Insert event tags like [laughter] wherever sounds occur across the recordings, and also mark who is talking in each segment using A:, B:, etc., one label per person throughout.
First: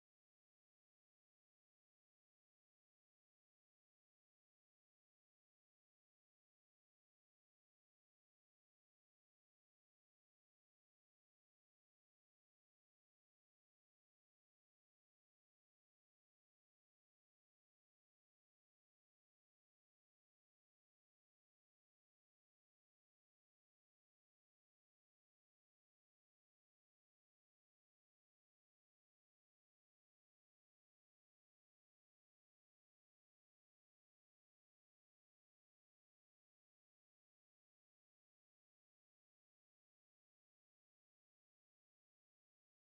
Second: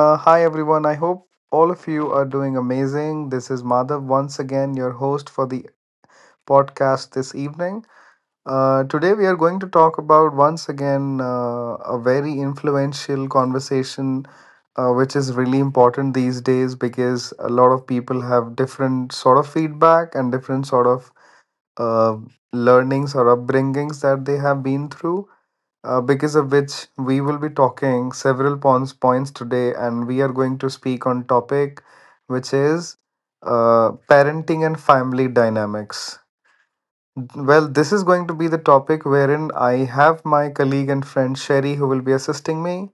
A: Hi everyone. I hope all of you are doing amazing. This is Madhav once again, your host for the podcast this evening. Today we are going to talk about once again a very influential conversation, which is really important these days because a lot of people have different sort of feedback and different sort of uh, learnings or upbringings that they have been through, because of which we will be talking several points today, and we are going to speak on topic which is parenting and family dynamics. Well, this is going to be the topic wherein I have my colleague and friend Sherry who will be assisting me.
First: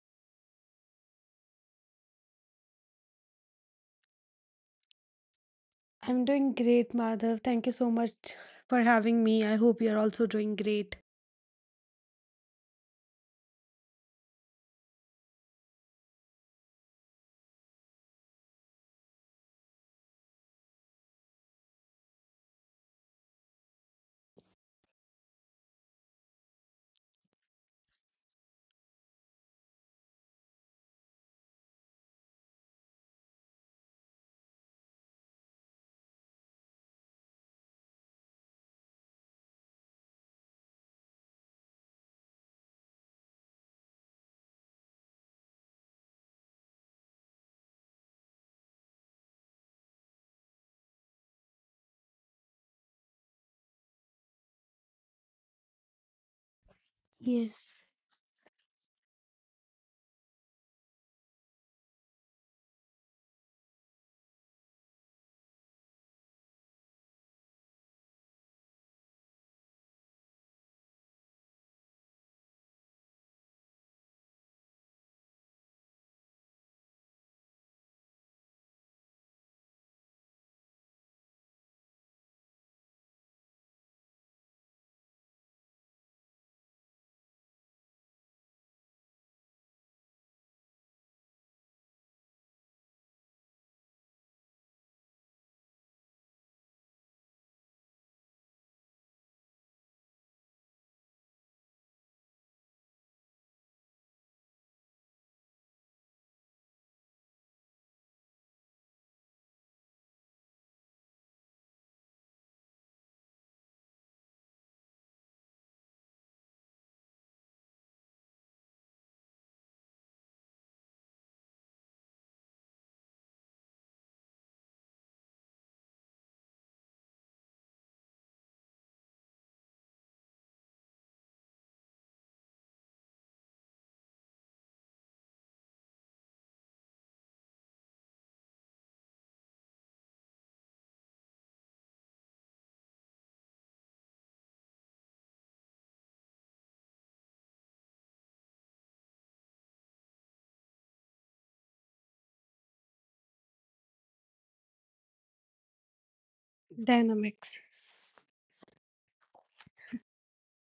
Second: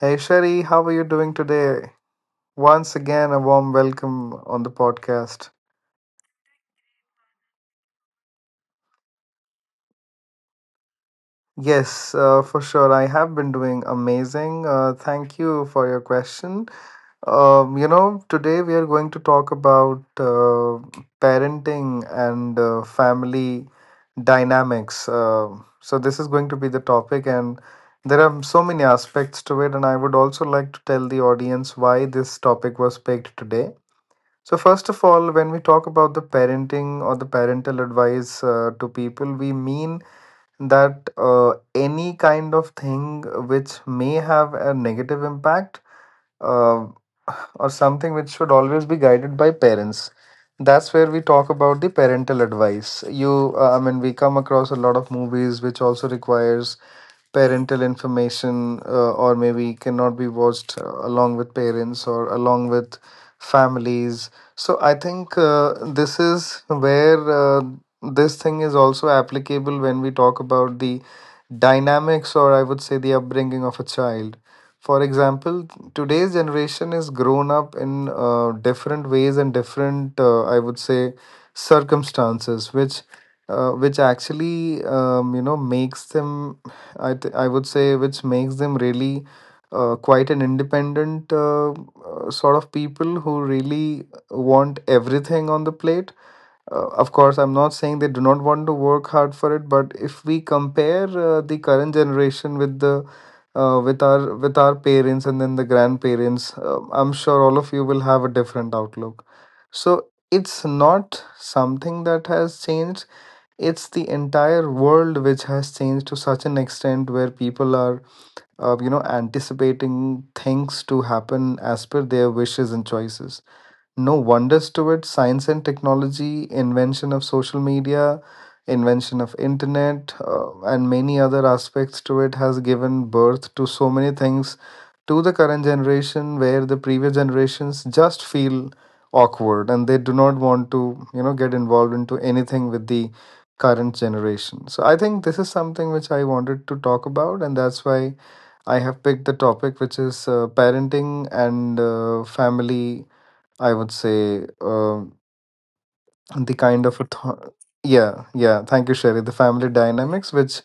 A: Hey Sherry, how are you doing today? Once again, a warm welcome on the podcast.
B: I'm doing great, Madhav. Thank you so much for having me. I hope you're also doing great.
A: Yes, for sure. I have been doing amazing. Thank you for your question. Today we are going to talk about parenting and family dynamics. So this is going to be the topic, and there are so many aspects to it. And I would also like to tell the audience why this topic was picked today. So first of all, when we talk about the parenting or the parental advice to people, we mean that any kind of thing which may have a negative impact, uh, or something which should always be guided by parents. That's where we talk about the parental advice. I mean, we come across a lot of movies which also requires
B: Yes.
A: parental information, or maybe cannot be watched along with parents or along with families. So I think this is where uh, this thing is also applicable when we talk about the dynamics, or I would say the upbringing of a child. For example, today's generation is grown up in different ways and different, I would say, circumstances, which actually, you know, makes them, I would say, which makes them really quite an independent sort of people who really want everything on the plate. Of course, I'm not saying they do not want to work hard for it, but if we compare the current generation with the with our parents and then the grandparents, I'm sure all of you will have a different outlook. So it's not something that has changed. It's the entire world which has changed to such an extent where people are, you know, anticipating things to happen as per their wishes and choices. No wonders to it. Science and technology, invention of social media, invention of internet, and many other aspects to it has given birth to so many things to the current generation, where the previous generations just feel awkward and they do not want to, you know, get involved into anything with the current generation. So I think this is something which I wanted to talk about, and that's why I have picked the topic which is parenting and family. I would say, the kind of a
B: Dynamics.
A: yeah, yeah, thank you Sherry, the family dynamics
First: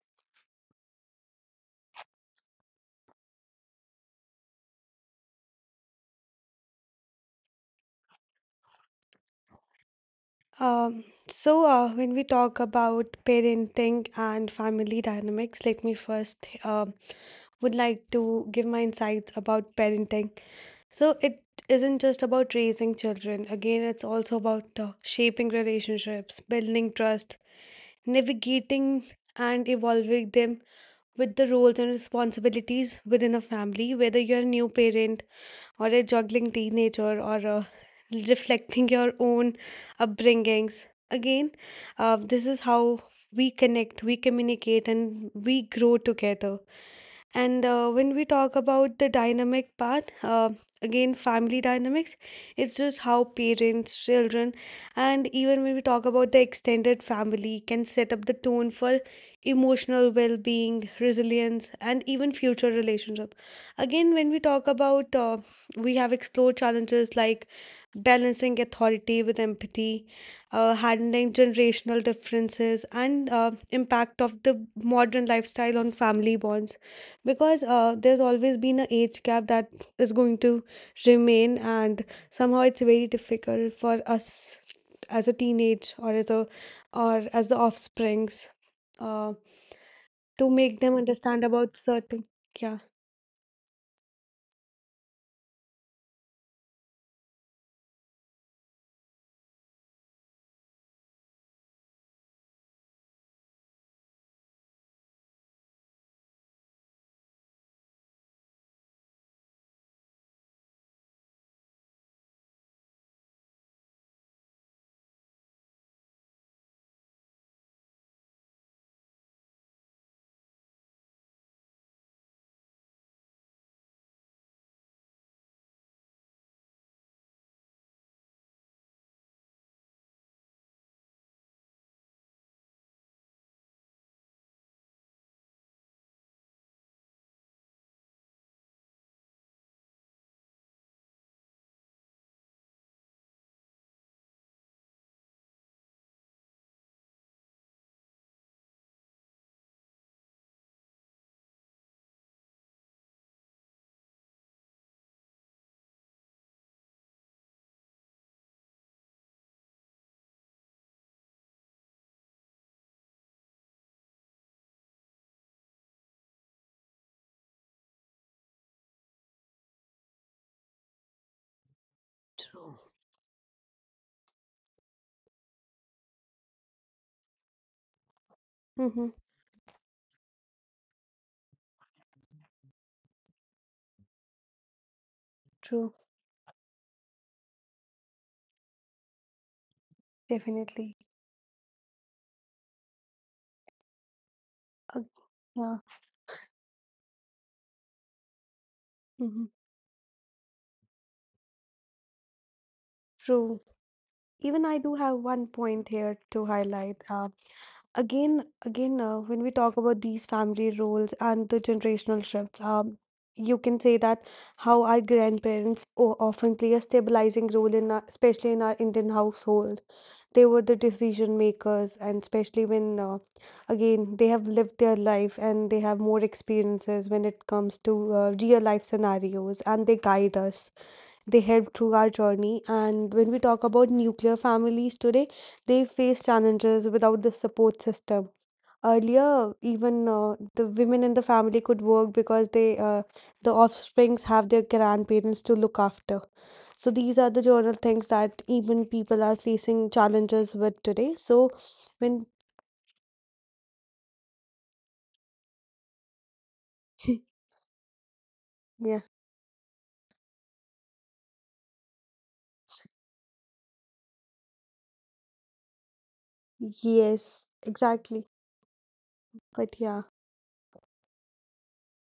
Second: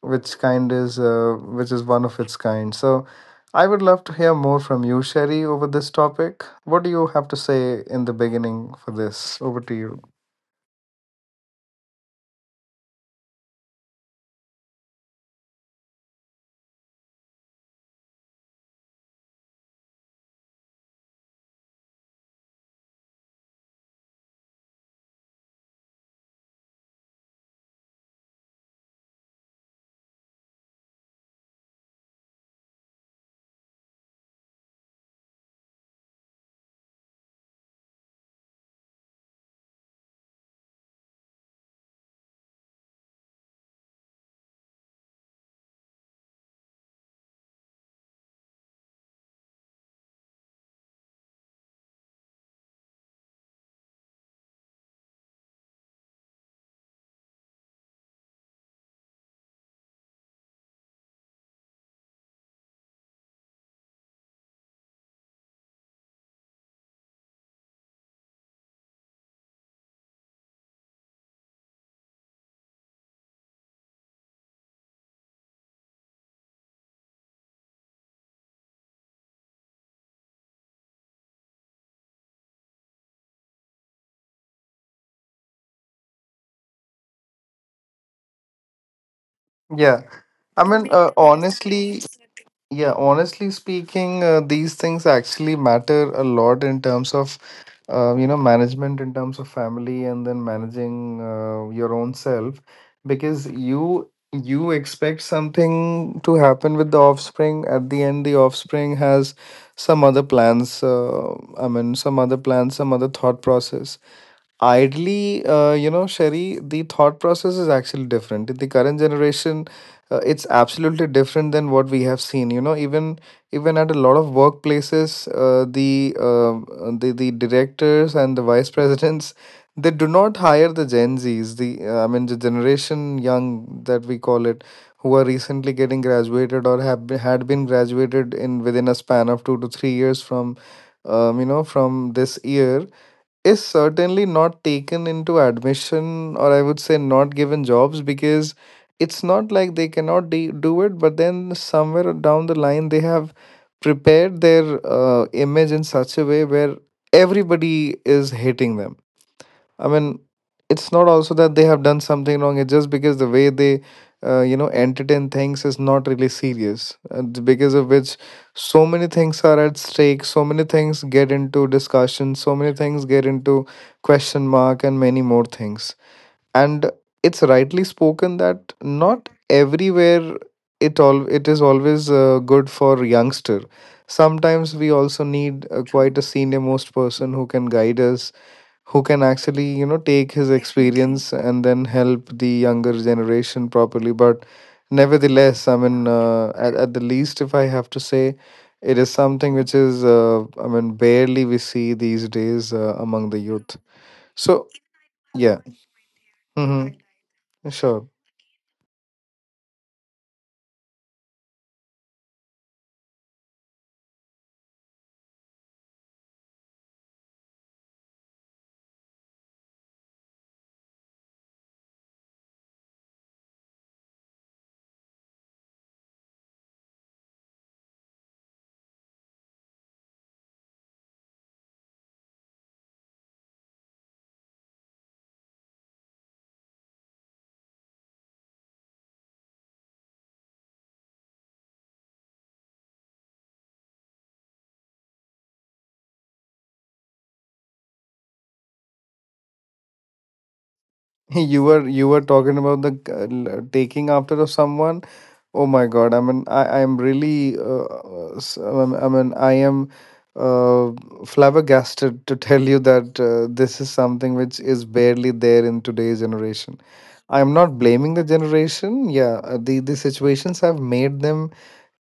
A: which kind is which is one of its kind. So I would love to hear more from you Sherry over this topic. What do you have to say in the beginning for this? Over to you.
B: Um, when we talk about parenting and family dynamics, let me first would like to give my insights about parenting. So, it isn't just about raising children. Again, it's also about shaping relationships, building trust, navigating and evolving them with the roles and responsibilities within a family. Whether you're a new parent or a juggling teenager or reflecting your own upbringings. Again, this is how we connect, we communicate, and we grow together. And when we talk about the dynamic part, again, family dynamics, it's just how parents, children, and even when we talk about the extended family can set up the tone for emotional well being, resilience, and even future relationship. Again, when we talk about, we have explored challenges like balancing authority with empathy, handling generational differences, and impact of the modern lifestyle on family bonds, because there's always been an age gap that is going to remain, and somehow it's very difficult for us as a teenage or as a or as the offsprings uh,
A: Yeah,
B: to
A: I
B: make them
A: mean,
B: understand about
A: honestly,
B: certain. Yeah.
A: yeah, honestly speaking, these things actually matter a lot in terms of you know, management in terms of family, and then managing your own self, because you expect something to happen with the offspring, at the end the offspring has some other plans. I mean, some other plans, some other thought process. Idly, you know, Sherry, the thought process is actually different. In the current generation, it's absolutely different than what we have seen. You know, even even at a lot of workplaces, the directors and the vice [laughs] presidents, they do not hire the Gen Zs. The I mean, the generation young that we call it, who are recently getting graduated or have been, had been graduated in within a span of 2 to 3 years from, you know, from this year is certainly not taken into admission, or I would say not given jobs, because it's not like they cannot do it, but then somewhere down the line they have prepared their image in such a way where everybody is hating them. I mean, it's not also that they have done something wrong. It's just because the way they, you know, entertain things is not really serious, and because of which so many things are at stake. So many things get into discussion. So
B: True.
A: many things get into question mark, and many more things. And it's rightly spoken that
B: Mm-hmm.
A: not everywhere it all it is always good for youngster. Sometimes we also need
B: True.
A: quite a senior most person who can guide us, who can actually, you know, take his
B: Definitely.
A: experience and then help the younger generation properly. But
B: uh,
A: nevertheless,
B: yeah.
A: I mean, at the least if I have to say, it is
B: Mm-hmm.
A: something which is I mean, barely we see these days among the
B: True.
A: youth.
B: Even
A: So
B: I do have one
A: yeah.
B: point here to
A: Mm-hmm.
B: highlight.
A: Sure.
B: Again, when we talk about these family roles and the generational shifts, you can say that how our grandparents often play a stabilizing role in our, especially in our Indian household, they were the decision makers, and especially when again, they have lived their life and they have more experiences when it comes to real life scenarios, and they guide us, they help through our journey. And when we talk about nuclear families today, they face challenges without the support system. Earlier, even the women in the family could work, because they, the offsprings have their grandparents to look after. So these are the general things that even people are facing challenges with today.
A: [laughs]
B: So.
A: You were
B: When
A: talking about the taking after of someone. Oh my God! I mean, I'm really
B: Yeah.
A: I mean, I am uh, flabbergasted to tell you that this is something which is barely there in today's generation. I
B: Yes,
A: am not blaming the
B: exactly.
A: generation. Yeah,
B: But
A: the
B: yeah.
A: situations have made them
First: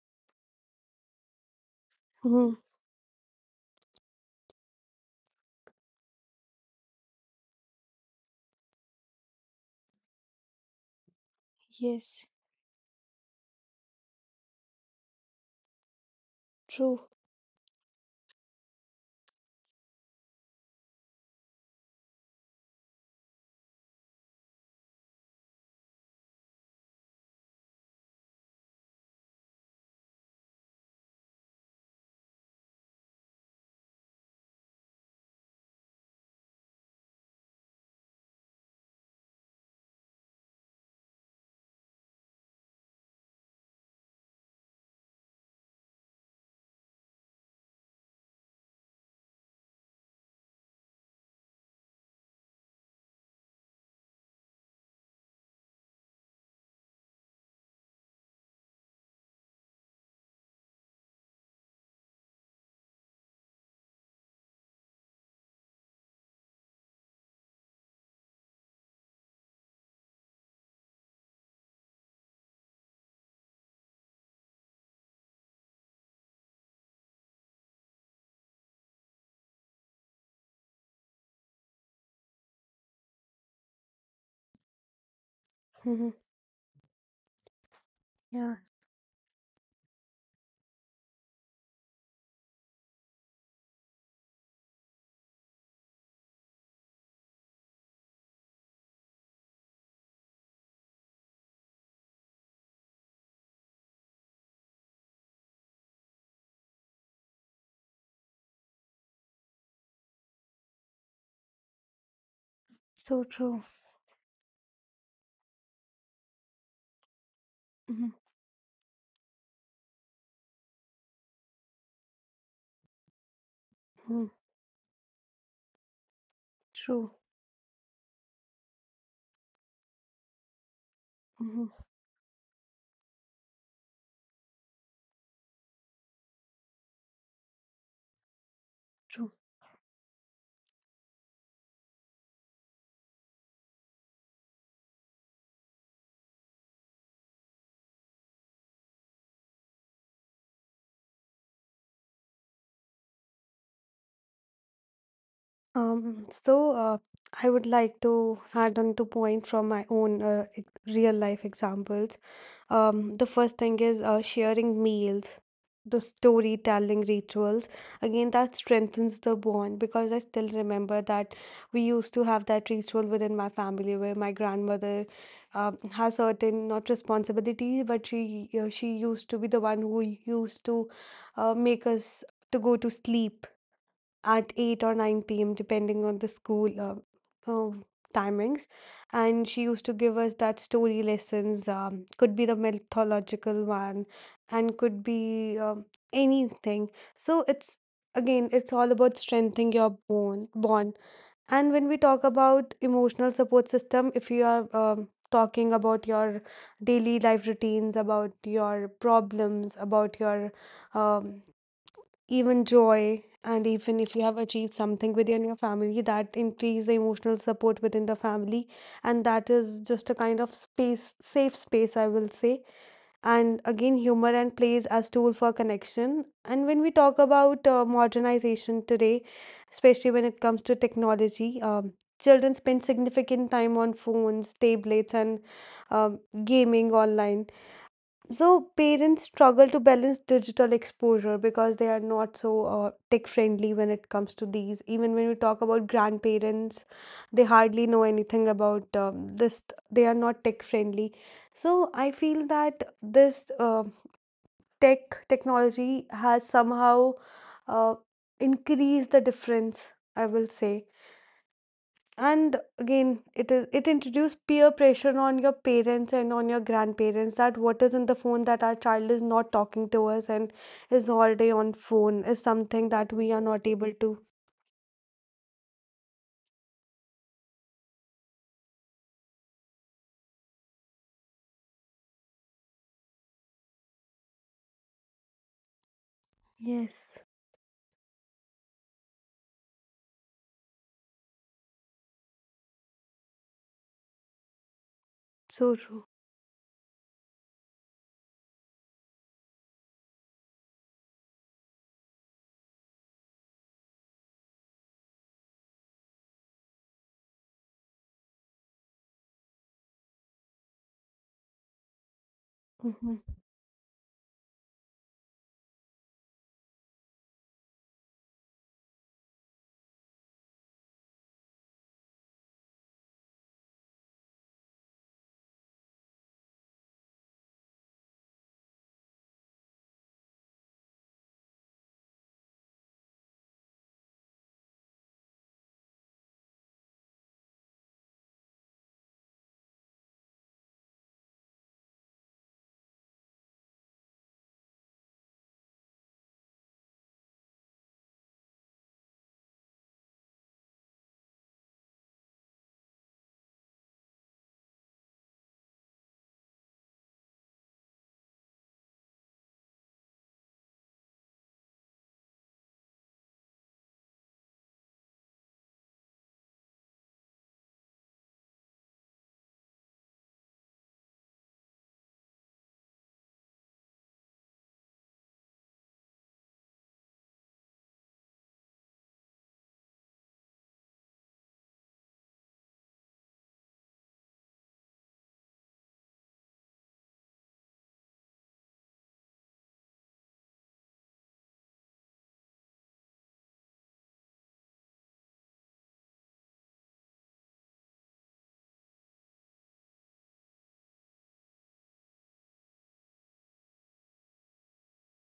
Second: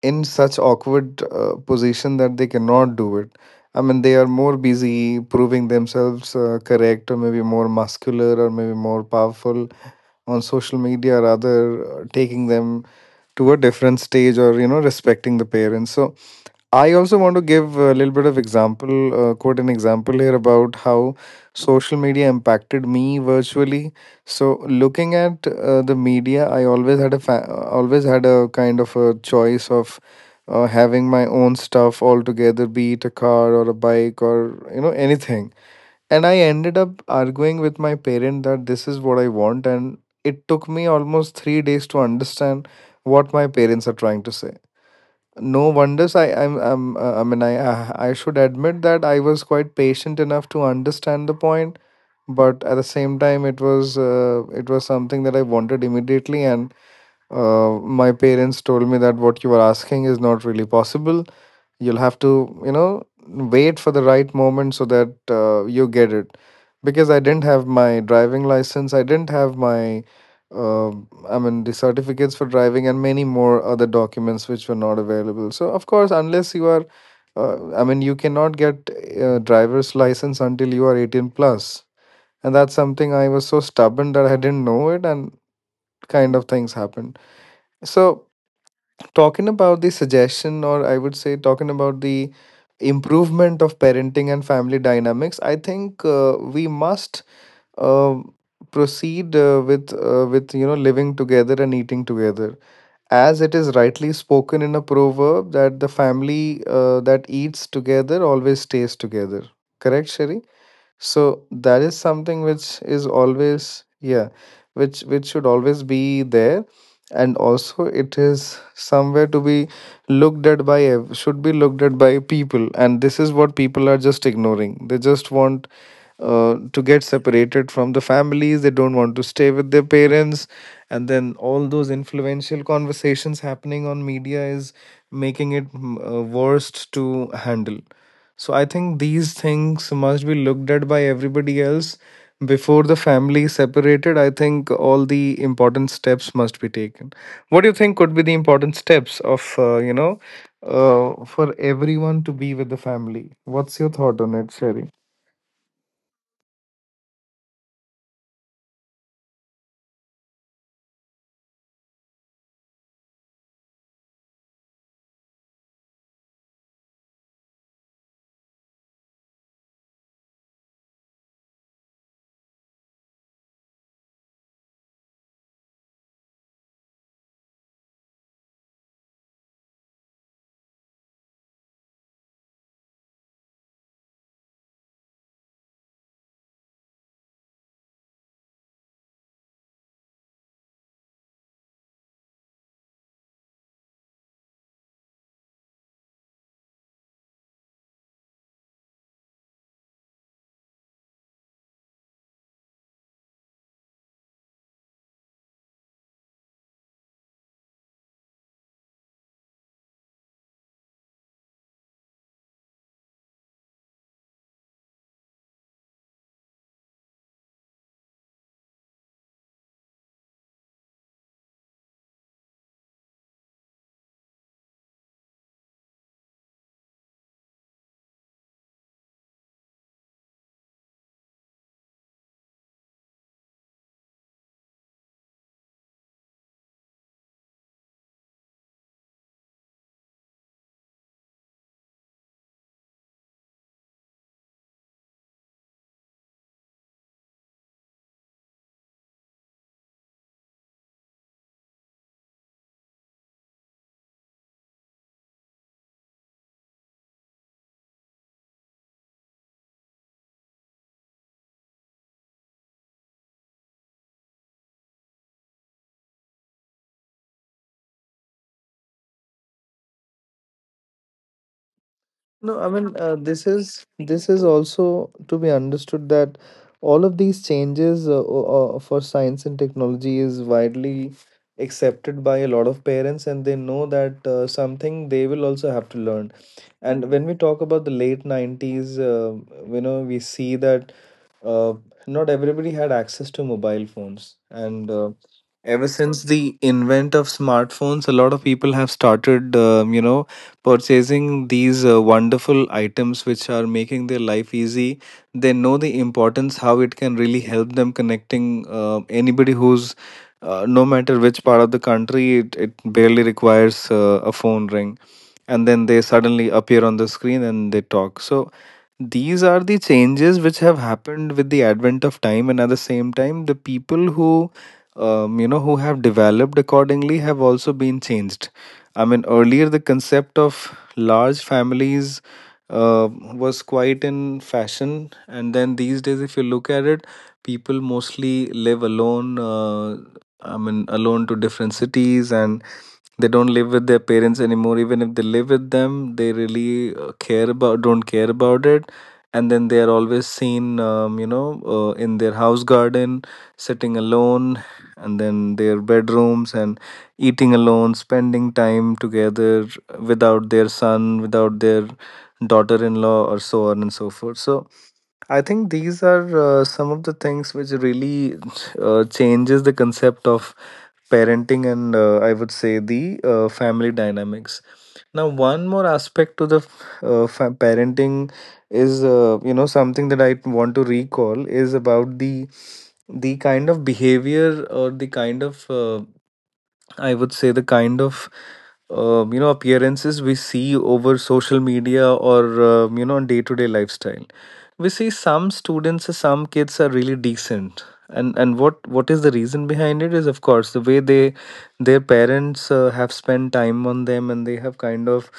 A: in such awkward position that they
B: Hmm.
A: cannot do it. I mean, they are more busy proving themselves correct, or maybe more muscular, or maybe more powerful on social media, rather
B: Yes,
A: taking them to a different stage, or you know, respecting the parents. So I
B: true.
A: also want to give a little bit of example, quote an example here about how social media impacted me virtually. So looking at the media, I always had a always had a kind of a choice of having my own stuff altogether, be it a car or a bike or you know, anything. And I ended up arguing with my parent that this is what I want, and it took me almost 3 days to understand what my parents are trying to say. No wonders, I'm I mean, I should admit that I was quite patient enough to understand the point, but at the same time it was something that I wanted immediately, and uh, my parents told me that what you are asking is not really possible. You'll have to, you know, wait for the right moment so that you get it, because I didn't have my driving license, I didn't have my uh, I mean, the certificates for driving and many more other documents which were not available. So of course, unless you are I mean, you cannot get a driver's license until you are 18 plus, and that's something I was so stubborn that I didn't know it, and
B: Hmm.
A: kind of things happened. So
B: Yeah,
A: talking about the suggestion, or I would say talking about the improvement of parenting and family dynamics, I think we must uh, proceed with, you know, living together and eating together, as it is rightly spoken in a proverb that the family that eats together always stays together. Correct Sherry? So that is something which
B: so
A: is
B: true.
A: always, yeah, which should always be there. And also
B: Hmm.
A: it is somewhere to be looked at by should be looked at by people, and this is what people are
B: Hmm.
A: just ignoring. They just want to get
B: True.
A: separated from the families. They don't want to stay with their parents, and then
B: Mhm.
A: all those influential conversations happening on media is making it worst to handle. So I think
B: True.
A: these things must be looked at by everybody else before the family separated. I think all the important steps must be taken. What do you think could be the important steps of you know, for everyone to be with the family? What's your thought on it, Sherry?
B: Um, so uh, I would like to add on to point from my own real life examples. The first thing is sharing meals, the storytelling rituals. Again, that strengthens the bond, because I still remember that we used to have that ritual within my family, where my grandmother, has certain not responsibilities, but she used to be the one who used to make us to go to sleep at 8 or 9 p.m., depending on the school uh, timings. And she used to give us that story lessons, could be the mythological one, and could be anything. So it's again, it's all about strengthening your bone bond. And when we talk about emotional support system, if you are talking about your daily life routines, about your problems, about your, um, even joy, and even if you have achieved something within your family, that increase the emotional support within the family, and that is just a kind of space safe space, I will say. And again, humor and plays as tool for connection. And when we talk about modernization today, especially when it comes to technology, children spend significant time on phones, tablets, and, um, gaming online. So parents struggle to balance digital exposure, because they are not so tech friendly when it comes to these. Even when we talk about grandparents, they hardly know anything about this. They are not tech friendly. So I feel that this, technology has somehow uh, increased the difference, I will say. And again, it introduced peer pressure on your parents and on your grandparents, that what is in the phone, that our child is not talking to us and is all day on phone, is
A: No, I
B: something
A: mean,
B: that
A: uh,
B: we are
A: this
B: not
A: is
B: able to.
A: this is also to be understood that all of these changes for science and technology is widely accepted by a lot of parents, and they know that something they will also have to learn. And
B: Yes.
A: when we talk about the late 90s, we see that uh, not everybody had access to mobile phones and
B: So
A: ever
B: true.
A: since the invent of smartphones, a lot of people have started purchasing these wonderful items which are making their life easy. They know the importance, how it can really help them connecting anybody who's no matter which part of the country. It barely
B: Mm-hmm.
A: requires a phone ring, and then they suddenly appear on the screen and they talk. So these are the changes which have happened with the advent of time, and at the same time, the people who, who have developed accordingly have also been changed. I mean, earlier the concept of large families was quite in fashion, and then these days, if you look at it, people mostly live alone. I mean, alone to different cities, and they don't live with their parents anymore. Even if they live with them, they really care about don't care about it, and then they are always seen in their house garden, sitting alone, and then their bedrooms, and eating alone, spending time together without their son, without their daughter-in-law, or so on and so forth. So I think these are some of the things which really changes the concept of parenting and I would say the family dynamics. Now, one more aspect to the parenting is, something that I want to recall is about the kind of behavior or the kind of I would say the kind of appearances we see over social media, or day to day lifestyle, we see some students or some kids are really decent. And what is the reason behind it is of course the way they their parents have spent time on them, and they have kind of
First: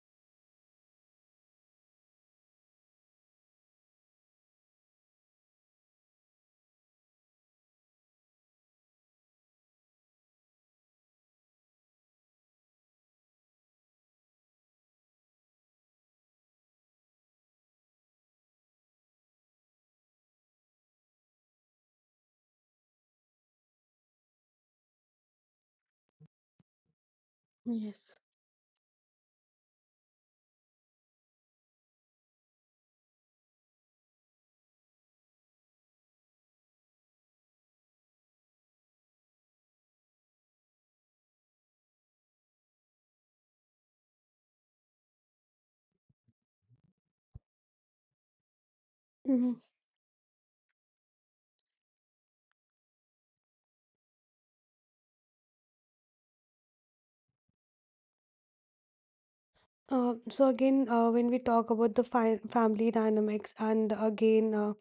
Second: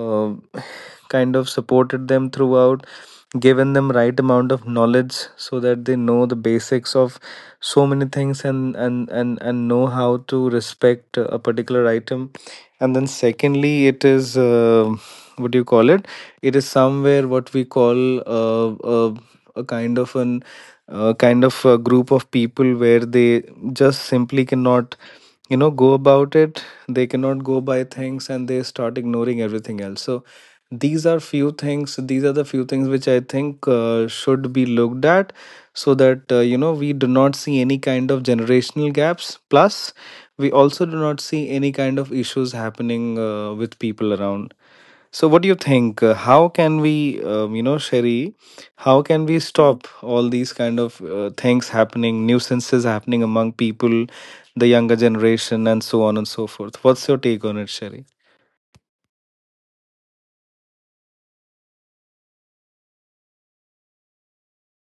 A: uh, [sighs] kind of supported them throughout, given them right amount of knowledge so that they know the basics of so many things, and know how to respect a particular item. And then secondly, it is, what do you call it, it is somewhere what we call, a kind of an kind of a group of people where they just simply cannot, you know, go about it, they cannot go by
B: Yes.
A: things, and they start ignoring everything else. So these are few things, these are the few things which I think should be looked at, so that we do not see any kind of generational gaps, plus we also do not see any kind of issues happening with people around. So, what do you think? How can we, Sherry, how can we
B: Mhm.
A: stop all these kind of things happening, nuisances happening among people, the younger generation, and so on and so forth? What's your take on it, Sherry?
B: So again, when we talk about the fi family dynamics, and again,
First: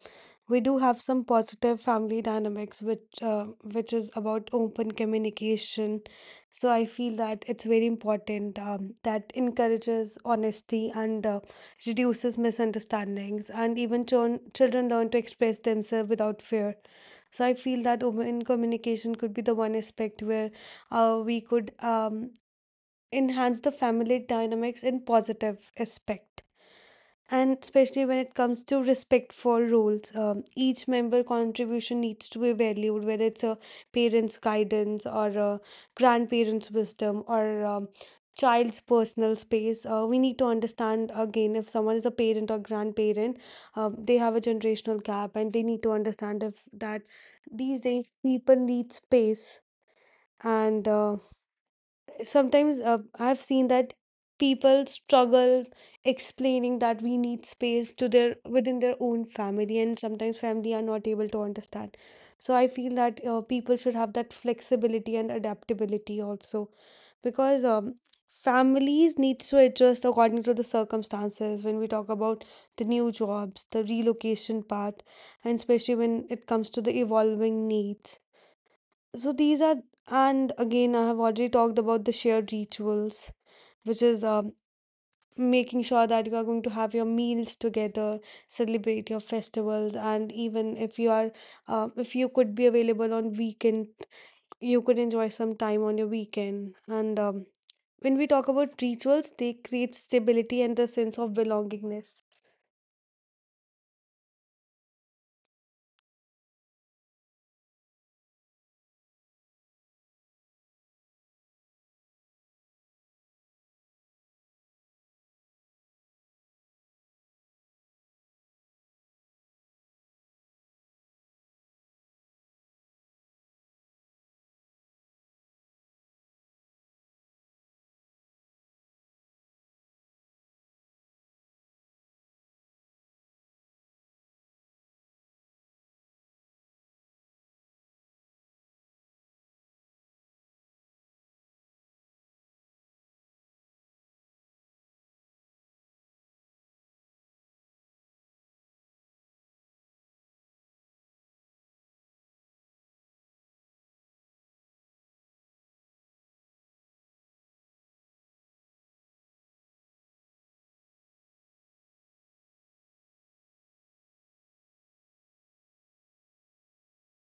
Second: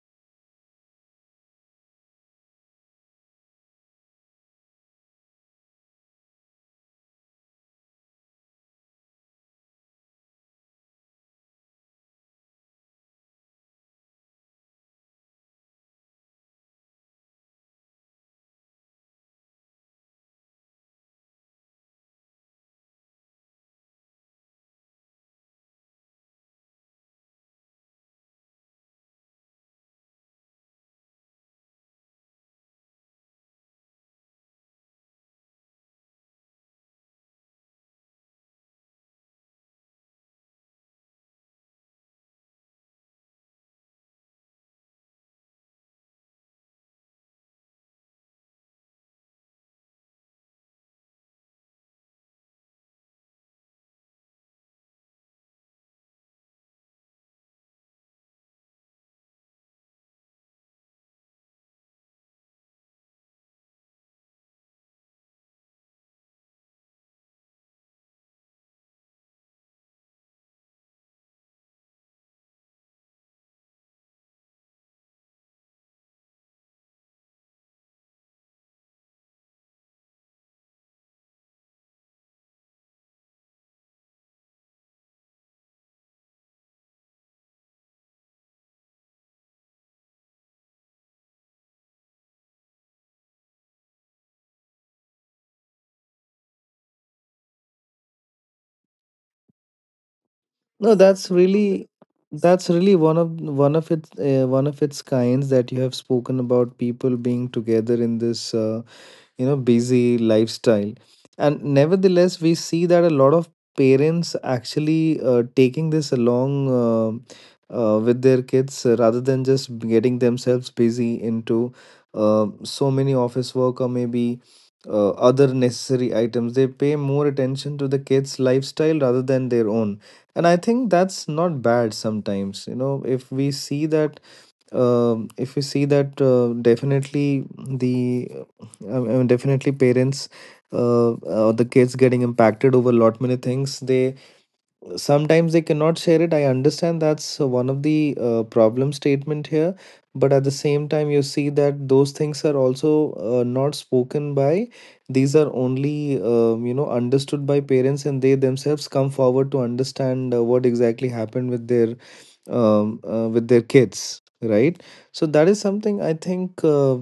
B: we do have some positive family dynamics, which is about open communication. So I feel that it's very important, that encourages honesty and reduces misunderstandings, and even children learn to express themselves without fear. So I feel that open communication could be the one aspect where we could enhance the family dynamics in positive aspect. And especially when it comes to respect for roles, each member contribution needs to be valued, whether it's a parents guidance, or a grandparents wisdom, or, child's personal space. We need to understand, again, if someone is a parent or grandparent, they have a generational gap and they need to understand if that these days people need space. And sometimes I've seen that people struggle explaining that we need space to their within their own family, and sometimes family are not able to understand. So I feel that people should have that flexibility and adaptability also, because families need to adjust according to the circumstances, when we talk about the new jobs, the relocation part, and especially when it comes to the evolving needs. So these are, and again, I have already talked about the shared rituals, which is, making sure that you are going to have your meals together, celebrate your festivals, and even if you could be available on weekend, you could enjoy some time on your weekend. And, when we talk about rituals, they create stability and a
A: No,
B: sense
A: that's
B: of
A: really,
B: belongingness.
A: that's really one of one of its kinds, that you have spoken about people being together in this busy lifestyle, and nevertheless we see that a lot of parents actually taking this along, with their kids, rather than just getting themselves busy into so many office work, or maybe other necessary items. They pay more attention to the kids lifestyle rather than their own, and I think that's not bad sometimes, you know, if we see that, definitely definitely parents, the kids getting impacted over a lot many things. They sometimes they cannot share it, I understand that's one of the problem statement here, but at the same time you see that those things are also not spoken by, these are only understood by parents, and they themselves come forward to understand what exactly happened with their kids, right? So that is something I think, uh,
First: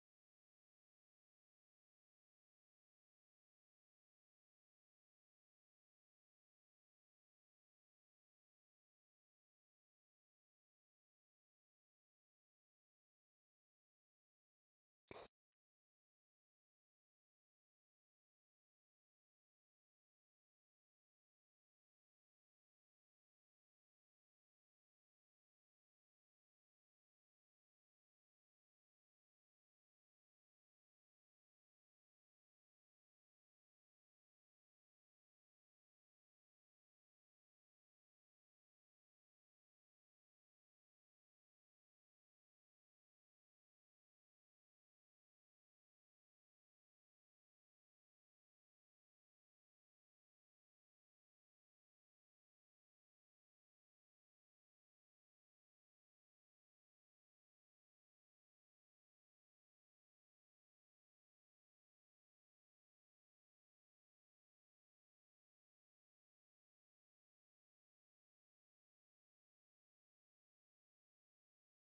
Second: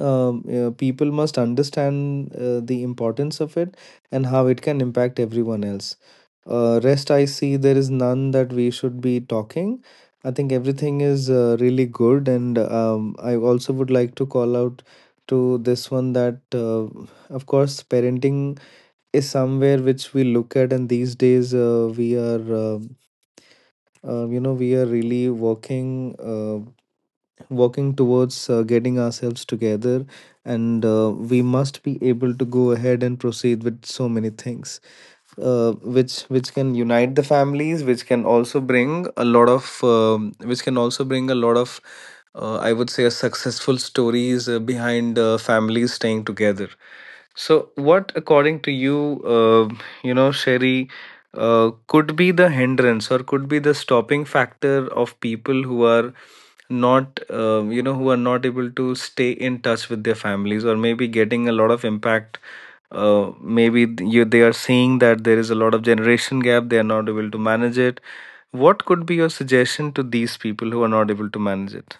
A: um, uh, people must understand the importance of it, and how it can impact everyone else. Rest, I see there is none that we should be talking. I think everything is really good, and I also would like to call out to this one that, of course, parenting is somewhere which we look at, and these days we are, we are really working. Working towards getting ourselves together, and we must be able to go ahead and proceed with so many things which can unite the families, which can also bring a lot of which can also bring a lot of I would say a successful stories behind families staying together. So what according to you, you know Sherry, could be the hindrance, or could be the stopping factor of people who are not, who are not able to stay in touch with their families, or maybe getting a lot of impact, maybe you they are seeing that there is a lot of generation gap, they are not able to manage it. What could be your suggestion to these people who are not able to manage it?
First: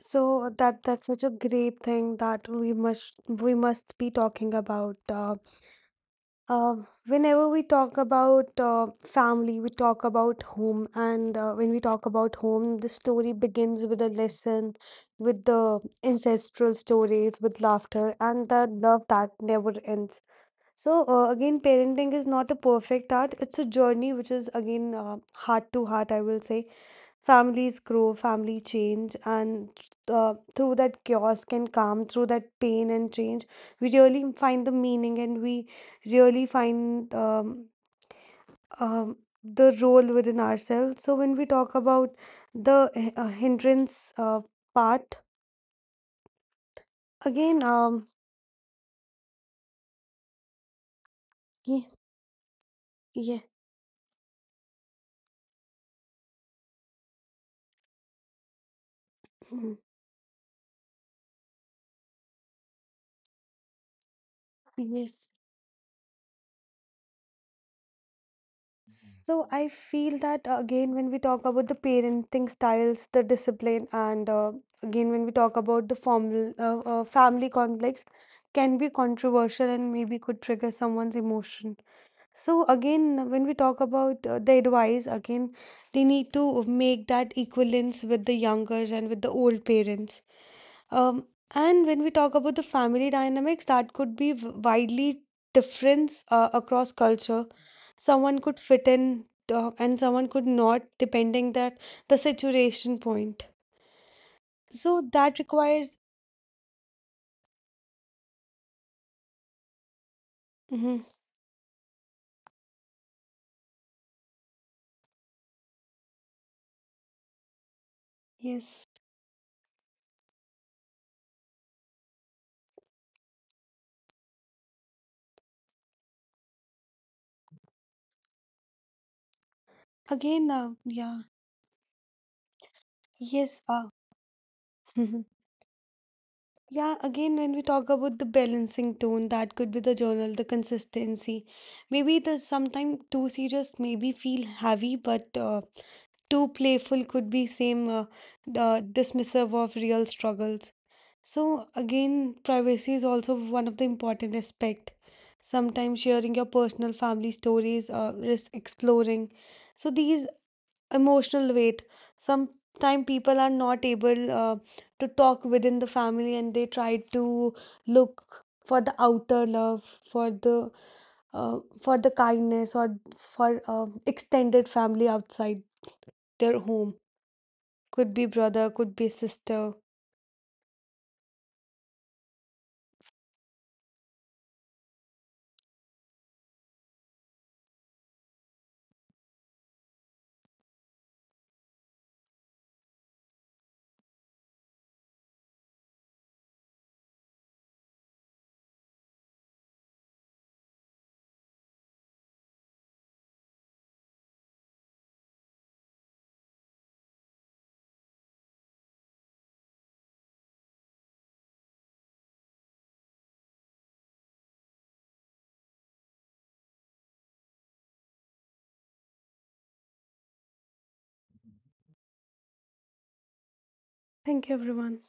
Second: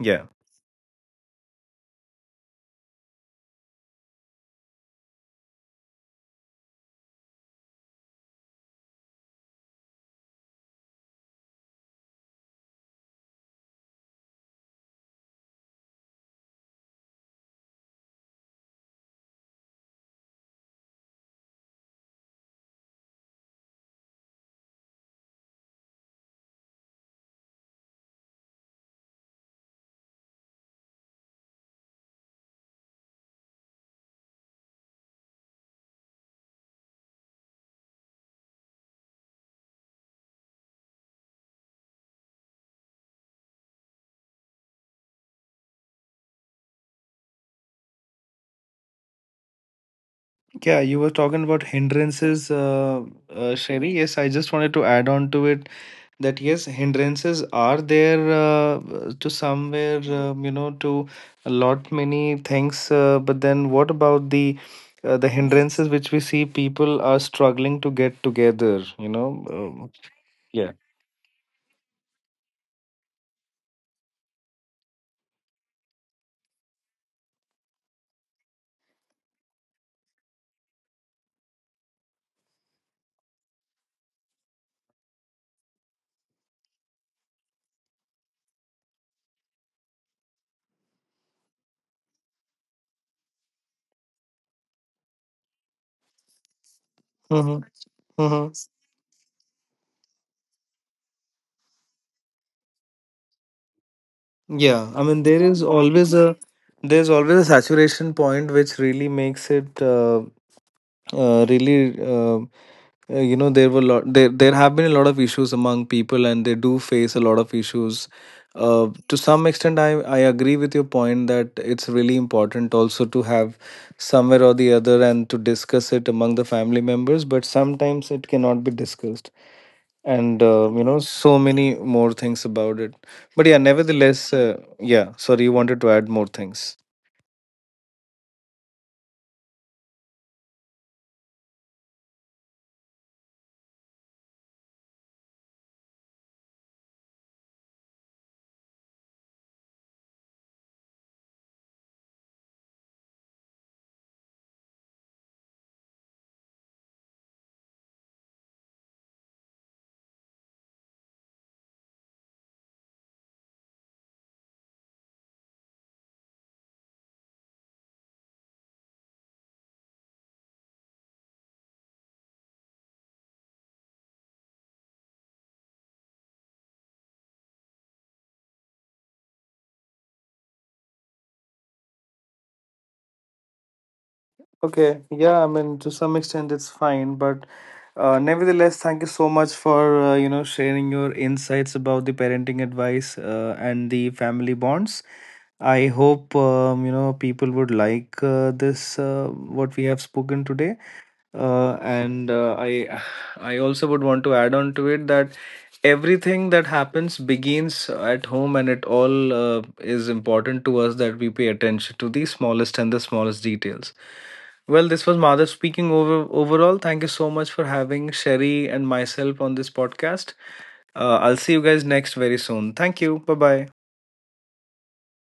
A: Yeah.
B: So that's such a great thing that we must be talking about. Uh, Whenever we talk about family, we talk about home. And when we talk about home, the story begins with a lesson, with the ancestral stories, with laughter, and the love that never ends. So, again, parenting is not a perfect art, it's a journey which is, again, heart to heart, I will say. Families grow, family change, and through that chaos can come, through that pain and change, we really find the meaning, and we really find, um, the role within ourselves. So, when we talk about the hindrance part, again.
A: Yeah, you were talking about
B: Yeah.
A: hindrances,
B: Yeah.
A: Sherry. Yes, I just wanted to add on to it, that yes, hindrances are there, to somewhere,
B: [clears throat]
A: to a lot many things, but then what about the
B: Yes.
A: hindrances which we see people are struggling to get together,
B: So I feel that,
A: yeah.
B: again, when we talk about the parenting styles, the discipline, and, again, when we talk about the formal family complex, can be controversial and maybe could trigger someone's emotion. So again, when we talk about the advice, again, they need to make that equivalence with the younger and with the old parents. Um, and when we talk about the family dynamics, that could be widely different across
A: Mm-hmm.
B: culture.
A: Mm-hmm.
B: Someone could fit in and someone could not, depending that the situation point.
A: Yeah, I
B: So
A: mean,
B: that requires.
A: there's always a saturation point which really makes it,
B: Mhm.
A: really there have been a lot of issues among people, and they do face a lot of issues,
B: Yes.
A: to some extent I agree with your point, that it's really important also to have somewhere or the other and to discuss it among the family members, but sometimes it cannot be discussed. And
B: Again.
A: so
B: Yeah.
A: many more things about it, but yeah,
B: Yes.
A: nevertheless, yeah, sorry,
B: [laughs]
A: you wanted to add more things.
B: Yeah. Again, when we talk about the balancing tone, that could be the journal, the consistency. Maybe the sometimes too serious, maybe feel heavy, but. Too playful could be same, dismissive of real struggles. So again, privacy is also one of the important aspect. Sometimes sharing your personal family stories risk exploring. So these emotional weight, sometimes people are not able, to talk within the family, and they try to look for the outer love, for the, for the kindness, or for extended family outside their home, could be brother, could be sister.
A: Okay, yeah, I mean, to some extent it's fine, but nevertheless, thank you so much for sharing your insights about the parenting advice and the family bonds. I hope people would like this what we have spoken today, and I [sighs] I also would want to add on to it that everything that happens begins at home, and it all is important to us that we pay attention to the smallest and the smallest details. Well, this was Madhav speaking overall. Thank you so much for having Sherry and myself on this podcast. I'll see you guys next very soon. Thank you. Bye bye.
B: Thank you, everyone.